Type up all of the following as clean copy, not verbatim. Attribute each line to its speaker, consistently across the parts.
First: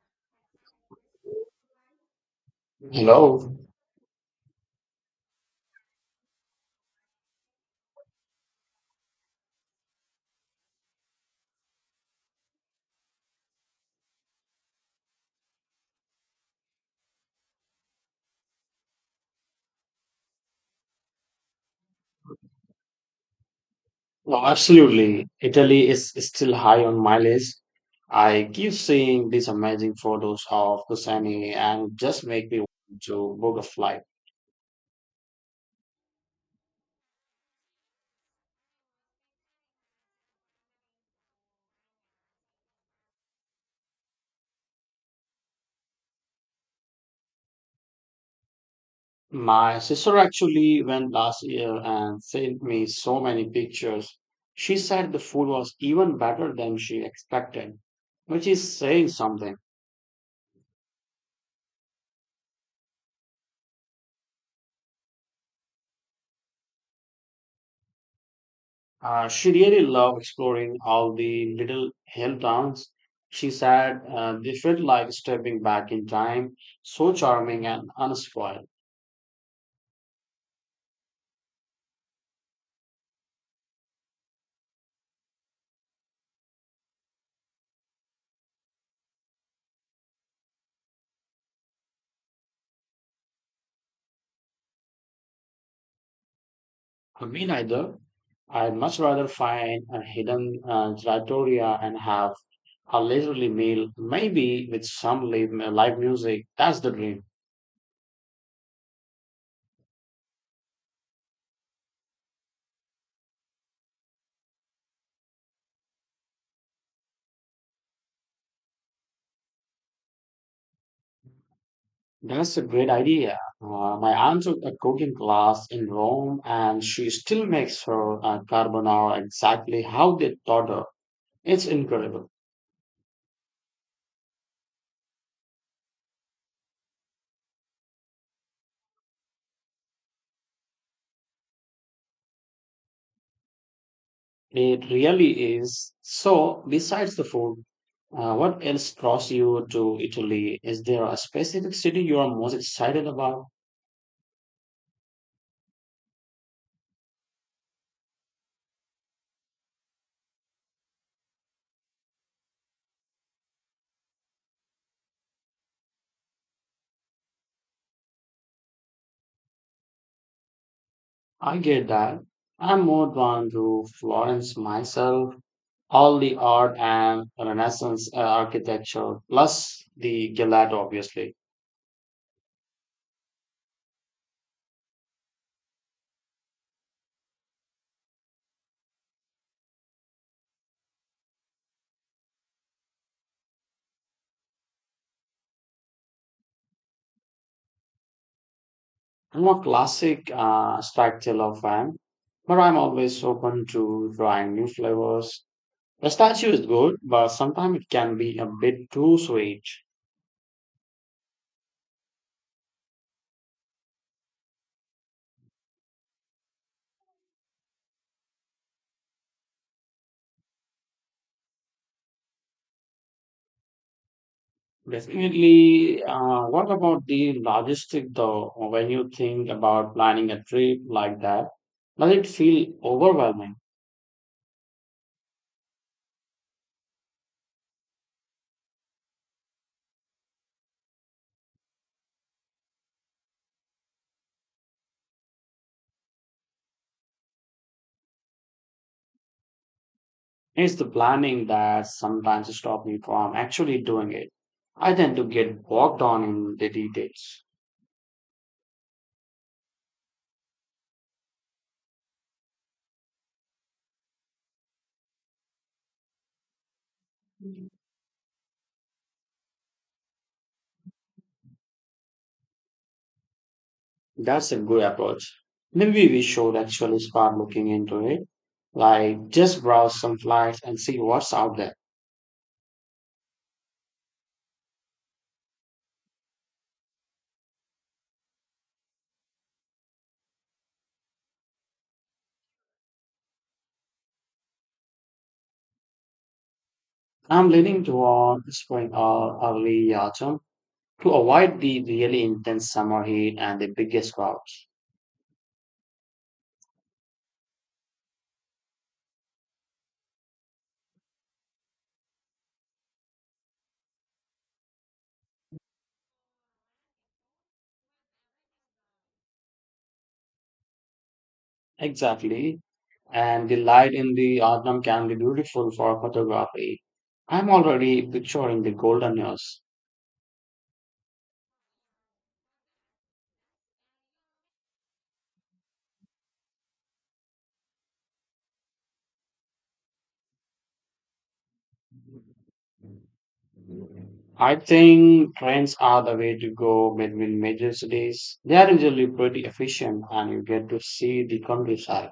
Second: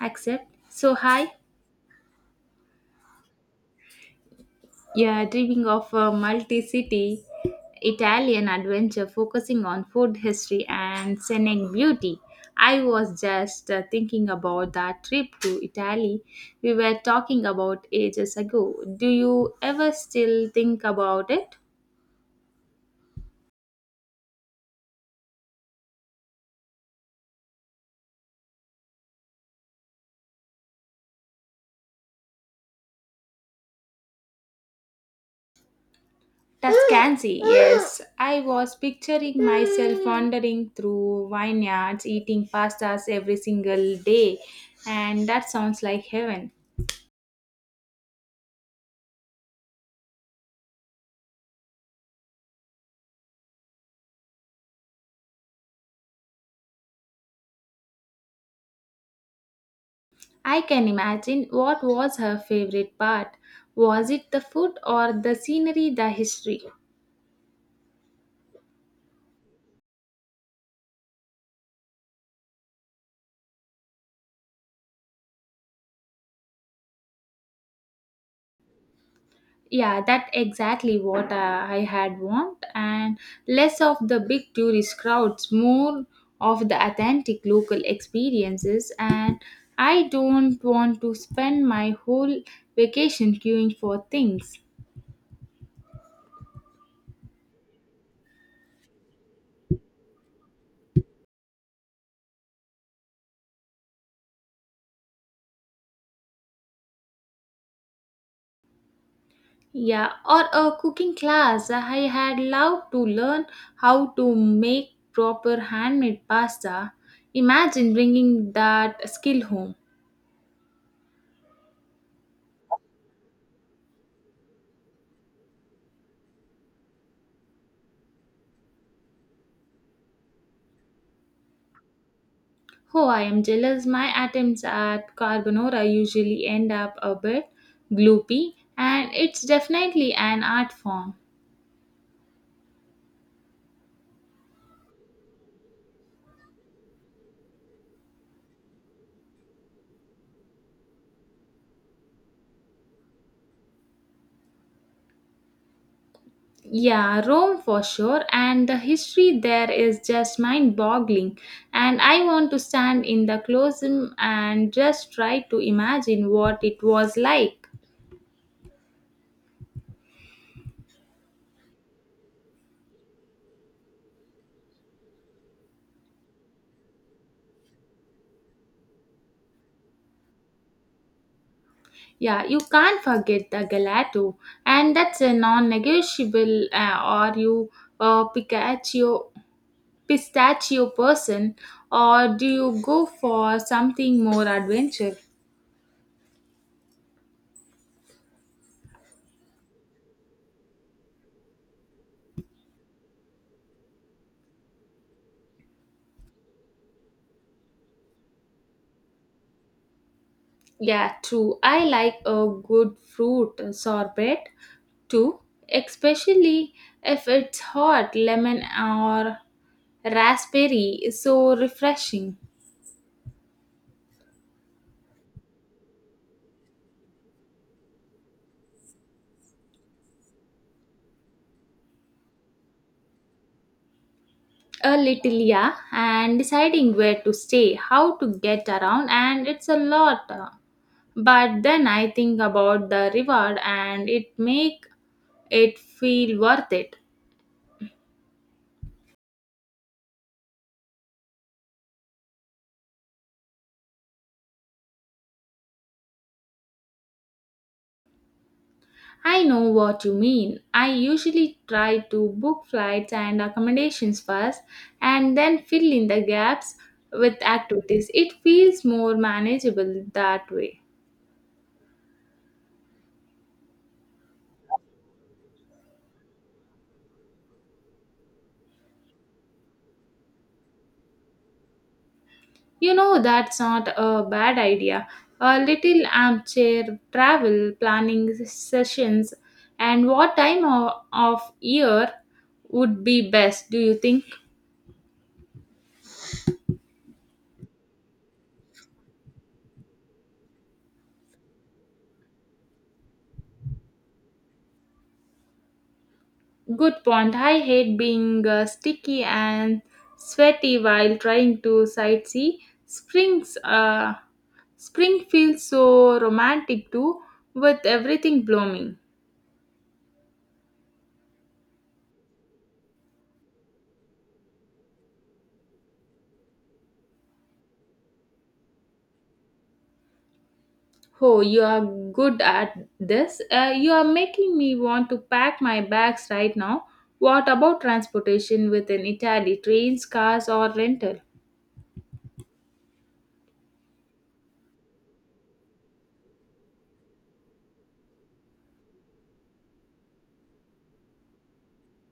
Speaker 1: Accept. So, hi,
Speaker 2: Hello.
Speaker 1: you're dreaming of a multi city Italian adventure focusing on food history and scenic beauty. I was just thinking about that trip to Italy we were talking about ages ago. Do you ever still think about it?
Speaker 2: No, absolutely. Italy is still high on my list. I keep seeing these amazing photos of Kusani and just make me want to book a flight.
Speaker 1: Tuscany, yes. I was picturing myself wandering through vineyards, eating pastas every single day, and that sounds like heaven.
Speaker 2: My sister actually went last year and sent me so many pictures. She said the food was even better than she expected, which is saying something.
Speaker 1: I can imagine what was her favorite part. Was it the food or the scenery, the history?
Speaker 2: She really loved exploring all the little hill towns. She said they felt like stepping back in time, so charming and unspoiled.
Speaker 1: Yeah, that's exactly what I had want and less of the big tourist crowds, more of the authentic local experiences and I don't want to spend my whole vacation queuing for things.
Speaker 2: Me neither. I'd much rather find a hidden trattoria and have a leisurely meal, maybe with some live music. That's the dream.
Speaker 1: Yeah, or a cooking class. I had loved to learn how to make proper handmade pasta. Imagine bringing that skill home.
Speaker 2: That's a great idea. My aunt took a cooking class in Rome, and she still makes her carbonara exactly how they taught her. It's incredible.
Speaker 1: Oh, I am jealous. My attempts at carbonara usually end up a bit gloopy, and it's definitely an art form.
Speaker 2: It really is. So, besides the food, what else draws you to Italy? Is there a specific city you are most excited about?
Speaker 1: Yeah, Rome for sure, and the history there is just mind boggling. And I want to stand in the Colosseum and just try to imagine what it was like.
Speaker 2: I get that. I'm more drawn to Florence myself. All the art and Renaissance architecture, plus the gelato, obviously.
Speaker 1: Yeah, you can't forget the gelato, and that's a non-negotiable. Or you a pistachio person, or do you go for something more adventure?
Speaker 2: I'm a classic style of fan, but I'm always open to trying new flavors. Pistachio is good, but sometimes it can be a bit too sweet.
Speaker 1: Yeah, true. I like a good fruit sorbet too, especially if it's hot lemon or raspberry. Is so refreshing.
Speaker 2: Definitely. What about the logistic though? When you think about planning a trip like that, does it feel overwhelming?
Speaker 1: A little, yeah, and deciding where to stay, how to get around, and it's a lot, but then I think about the reward and it make it feel worth it.
Speaker 2: It's the planning that sometimes stops me from actually doing it. I tend to get bogged down in the details.
Speaker 1: I know what you mean. I usually try to book flights and accommodations first and then fill in the gaps with activities. It feels more manageable that way.
Speaker 2: That's a good approach. Maybe we should actually start looking into it. Like just browse some flights and see what's out there.
Speaker 1: You know, that's not a bad idea. A little armchair travel planning sessions, and what time of year would be best, do you think?
Speaker 2: I'm leaning toward spring or early autumn to avoid the really intense summer heat and the biggest crowds.
Speaker 1: Good point. I hate being sticky and sweaty while trying to sightsee. Springs, uh, spring feels so romantic too, with everything blooming.
Speaker 2: Exactly. And the light in the autumn can be beautiful for photography. I'm already picturing the golden years.
Speaker 1: Oh, you are good at this. You are making me want to pack my bags right now. What about transportation within Italy? Trains, cars, or rental?
Speaker 2: I think trains are the way to go between major cities. They are usually pretty efficient and you get to see the countryside.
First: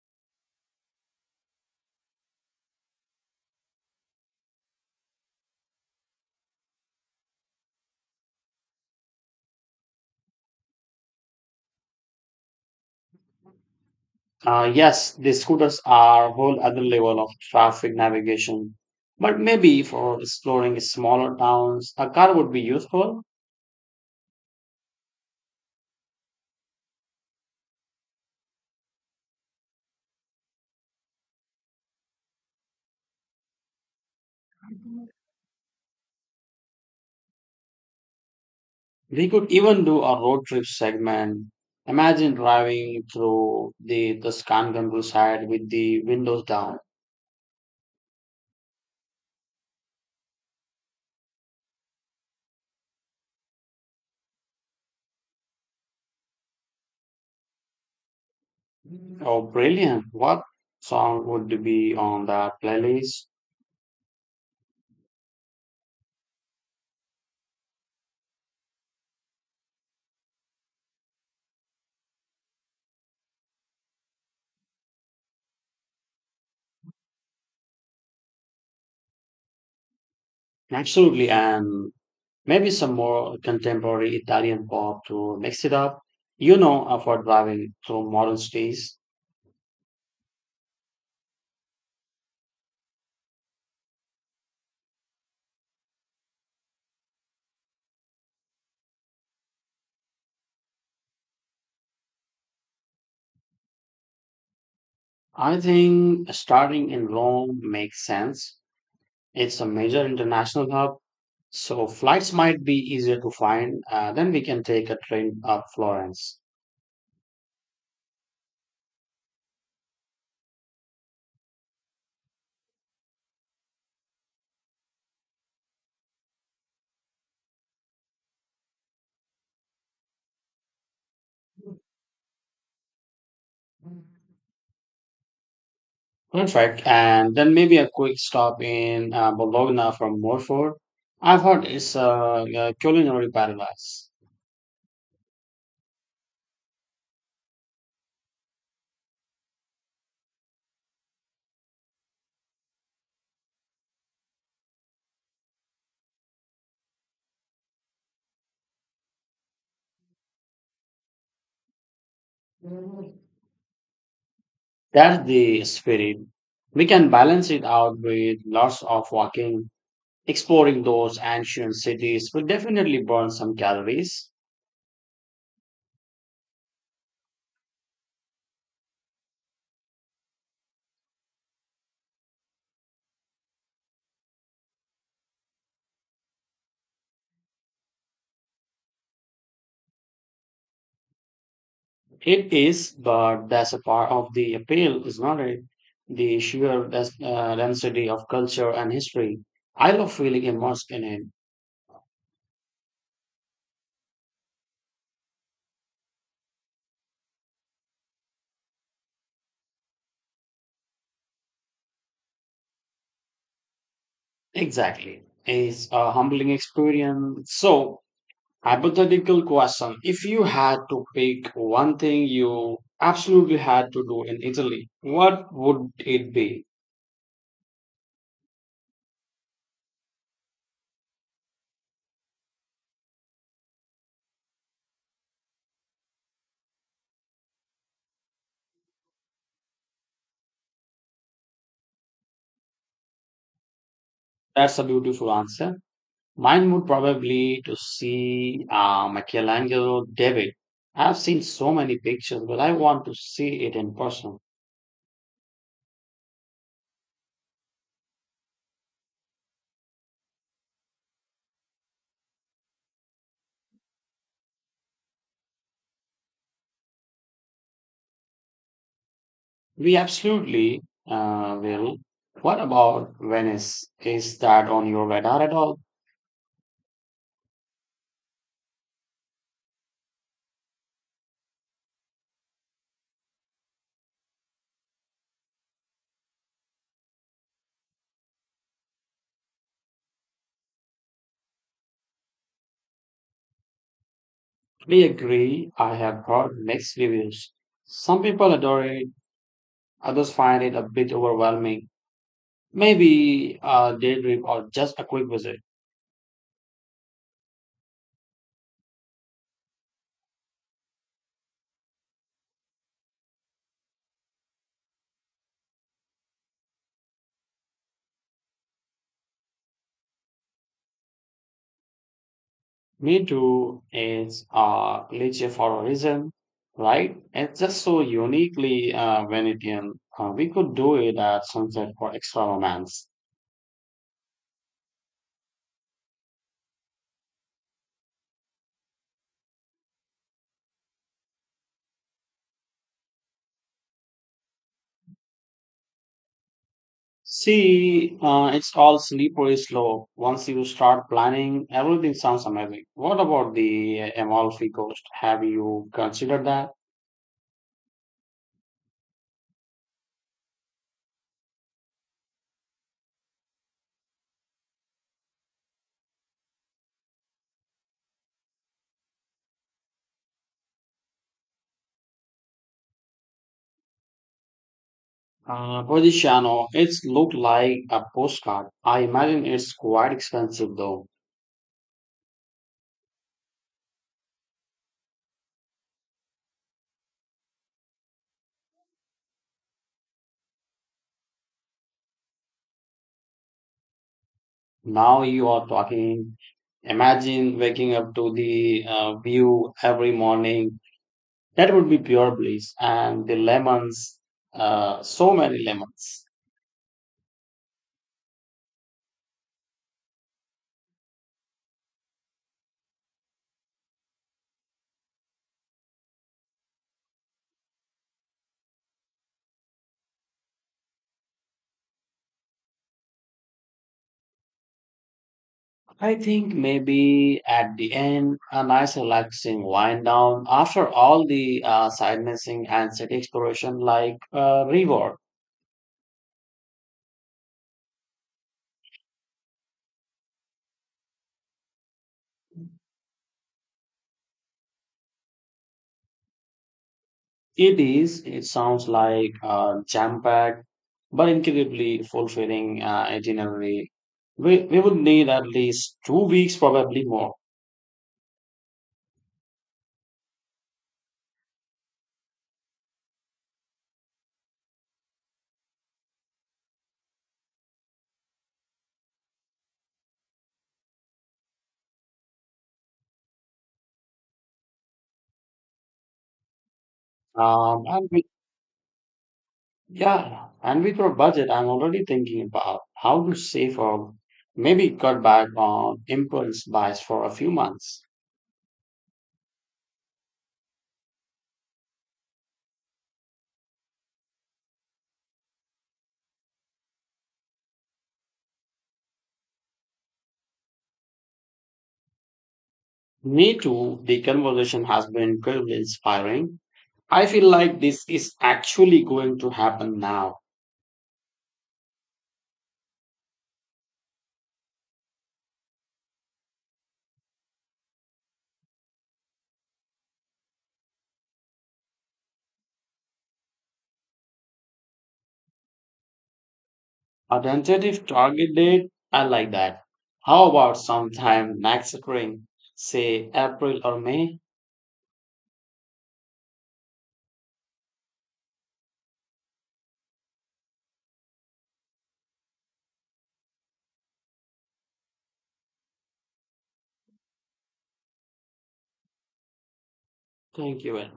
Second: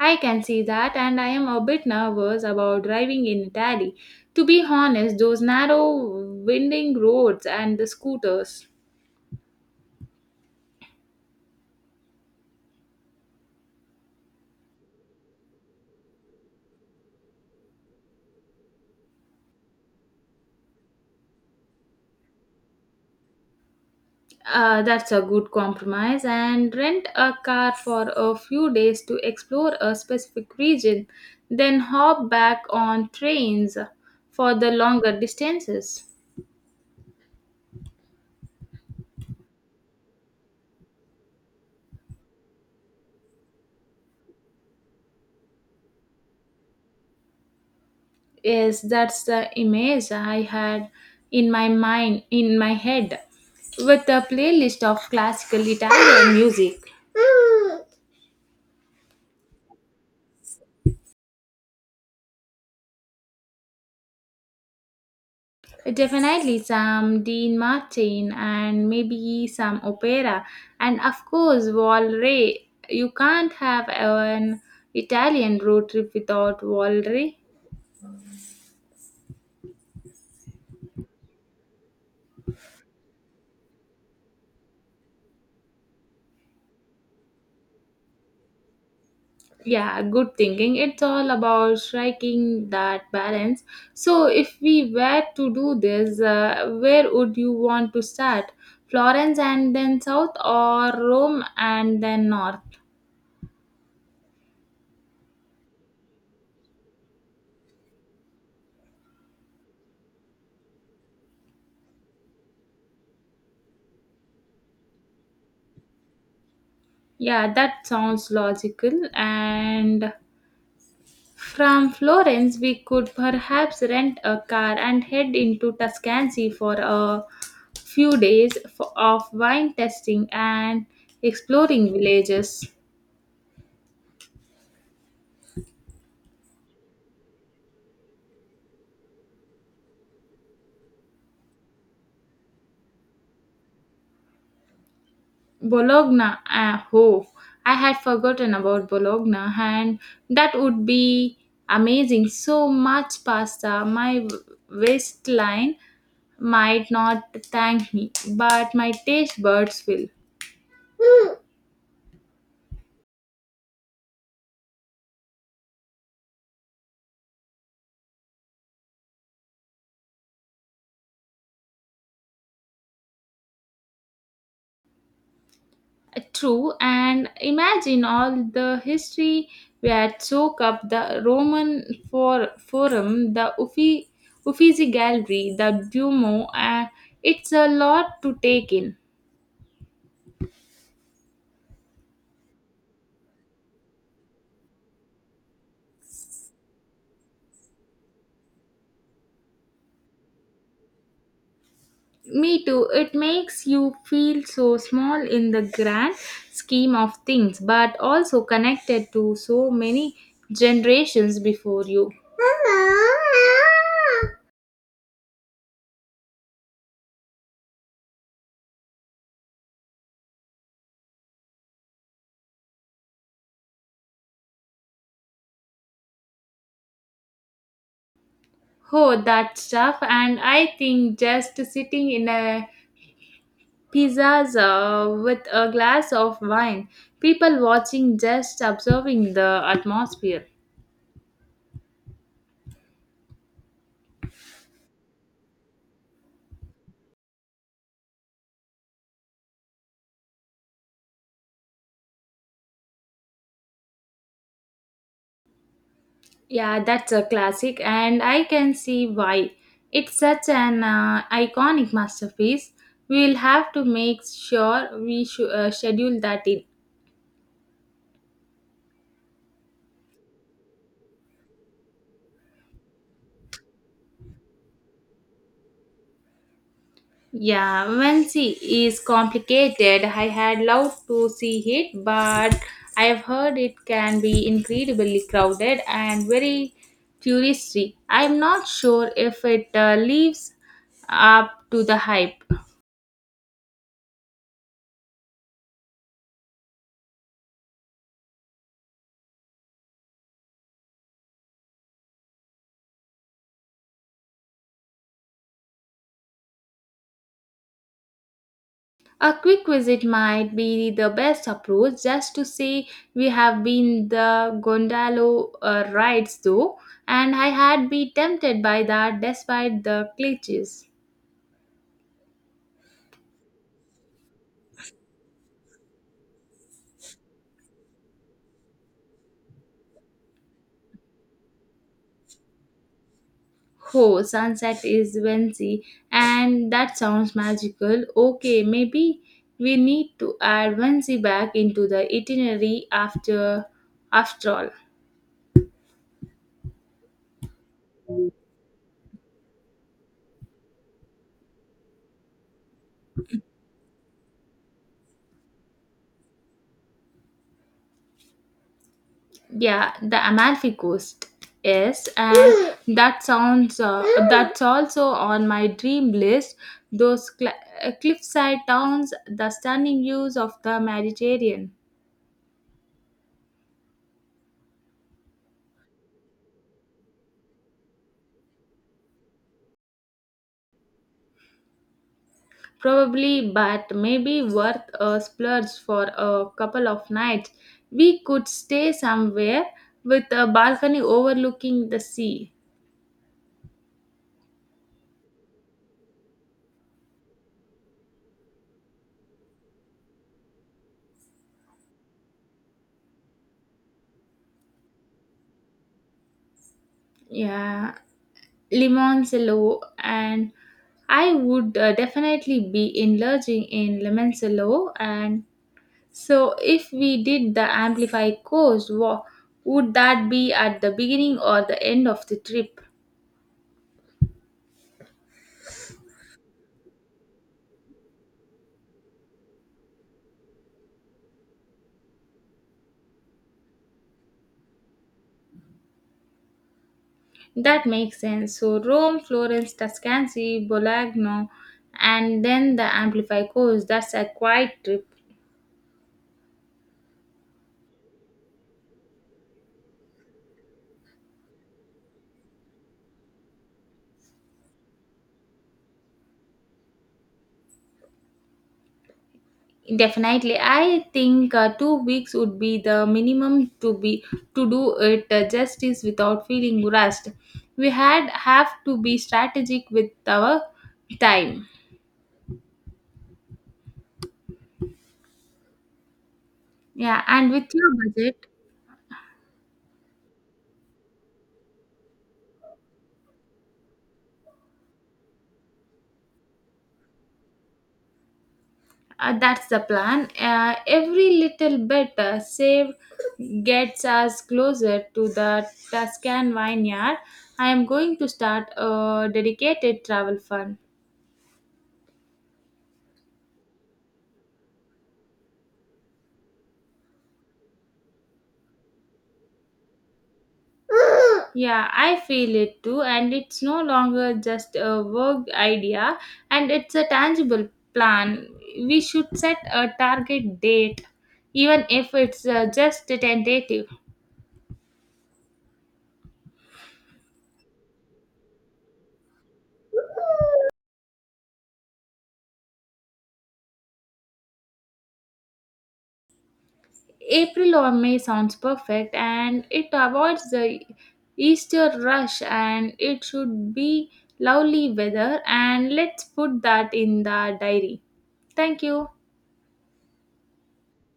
Speaker 1: I can see that, and I am a bit nervous about driving in Italy. To be honest, those narrow, winding roads and the scooters.
Speaker 2: Yes, the scooters are a whole other level of traffic navigation. But maybe for exploring smaller towns, a car would be useful.
Speaker 1: That's a good compromise. And rent a car for a few days to explore a specific region, then hop back on trains for the longer distances.
Speaker 2: We could even do a road trip segment. Imagine driving through the Tuscan countryside with the windows down.
Speaker 1: Yes, that's the image I had in my mind, in my head, with a playlist of classical Italian music.
Speaker 2: Oh, brilliant. What song would be on that playlist?
Speaker 1: Definitely some Dean Martin and maybe some opera, and of course, Valray. You can't have an Italian road trip without Valray.
Speaker 2: Absolutely. And maybe some more contemporary Italian pop to mix it up, you know, for driving through modern cities.
Speaker 1: Yeah, good thinking. It's all about striking that balance. So, if we were to do this, where would you want to start? Florence and then south, or Rome and then north?
Speaker 2: I think starting in Rome makes sense. It's a major international hub, so flights might be easier to find. Then we can take a train up Florence.
Speaker 1: Yeah, that sounds logical. And from Florence, we could perhaps rent a car and head into Tuscany for a few days of wine tasting and exploring villages.
Speaker 2: Perfect. And then maybe a quick stop in Bologna from Morfor. I've heard it's a culinary paradise.
Speaker 1: Bologna, ah, oh, I had forgotten about Bologna, and that would be amazing. So much pasta, my waistline might not thank me, but my taste buds will.
Speaker 2: That's the spirit. We can balance it out with lots of walking, exploring those ancient cities will definitely burn some calories.
Speaker 1: True, and imagine all the history we had soak up: the Roman for Forum, the Uffizi Gallery, the Duomo. It's a lot to take in.
Speaker 2: It is, but that's a part of the appeal, is not it? The sheer density of culture and history. I love feeling immersed in it.
Speaker 1: Me too. It makes you feel so small in the grand scheme of things, but also connected to so many generations before you.
Speaker 2: Exactly. It's a humbling experience. So, hypothetical question. If you had to pick one thing you absolutely had to do in Italy, what would it be?
Speaker 1: Oh, that stuff, and I think just sitting in a pizzas with a glass of wine, people watching, just observing the atmosphere.
Speaker 2: That's a beautiful answer. Mine would probably to see Michelangelo David. I've seen so many pictures, but I want to see it in person.
Speaker 1: Yeah, that's a classic, and I can see why. It's such an iconic masterpiece. We'll have to make sure we schedule that in.
Speaker 2: We absolutely will. What about Venice? Is that on your radar at all?
Speaker 1: Yeah, Wensi is complicated. I had loved to see it, but I have heard it can be incredibly crowded and very touristy. I'm not sure if it lives up to the hype.
Speaker 2: We agree. I have heard mixed reviews. Some people adore it, others find it a bit overwhelming. Maybe a day trip or just a quick visit.
Speaker 1: A quick visit might be the best approach, just to say we have been. The gondola rides though, and I had been tempted by that despite the glitches.
Speaker 2: Me too is a glitch for a reason, right? It's just so uniquely Venetian. We could do it at sunset for extra romance.
Speaker 1: Oh, sunset is Wednesday, and that sounds magical. Okay, maybe we need to add Wednesday back into the itinerary after all.
Speaker 2: See, it's all slippery slope. Once you start planning, everything sounds amazing. What about the Amalfi Coast? Have you considered that?
Speaker 1: Yeah, the Amalfi Coast. Yes, and that sounds that's also on my dream list. Those cliffside towns, the stunning views of the Mediterranean.
Speaker 2: Posiziano, it's looked like a postcard. I imagine it's quite expensive though.
Speaker 1: Probably, but maybe worth a splurge for a couple of nights. We could stay somewhere with a balcony overlooking the sea.
Speaker 2: Now you are talking. Imagine waking up to the view every morning. That would be pure bliss. And the lemons, so many lemons.
Speaker 1: Yeah, Limoncello, and I would definitely be indulging in Limoncello. And so, if we did the Amplify course, would that be at the beginning or the end of the trip?
Speaker 2: I think maybe at the end, a nice relaxing wind down after all the sightseeing and city exploration, like reward.
Speaker 1: That makes sense. So Rome, Florence, Tuscany, Bologna, and then the Amplify course. That's a quite trip.
Speaker 2: It is. It sounds like a jam-packed but incredibly fulfilling itinerary. We would need at least 2 weeks, probably more.
Speaker 1: Definitely, I think 2 weeks would be the minimum, to be to do it justice without feeling rushed. We had have to be strategic with our time. Yeah, and with
Speaker 2: Um,
Speaker 1: your
Speaker 2: and we,
Speaker 1: budget.
Speaker 2: yeah, and with our budget, I'm already thinking about how to save or maybe cut back on impulse buys for a few months.
Speaker 1: That's the plan. Every little bit saved gets us closer to the Tuscan vineyard. I am going to start a dedicated travel fund.
Speaker 2: Me too. The conversation has been incredibly inspiring. I feel like this is actually going to happen now.
Speaker 1: Yeah, I feel it too, and it's no longer just a vague idea, and it's a tangible plan. We should set a target date, even if it's just tentative.
Speaker 2: A tentative target date? I like that. How about sometime next spring, say April or May?
Speaker 1: April or May sounds perfect and it avoids the Easter rush and it should be lovely weather and let's put that in the diary. Thank you.
Speaker 2: Thank you. Very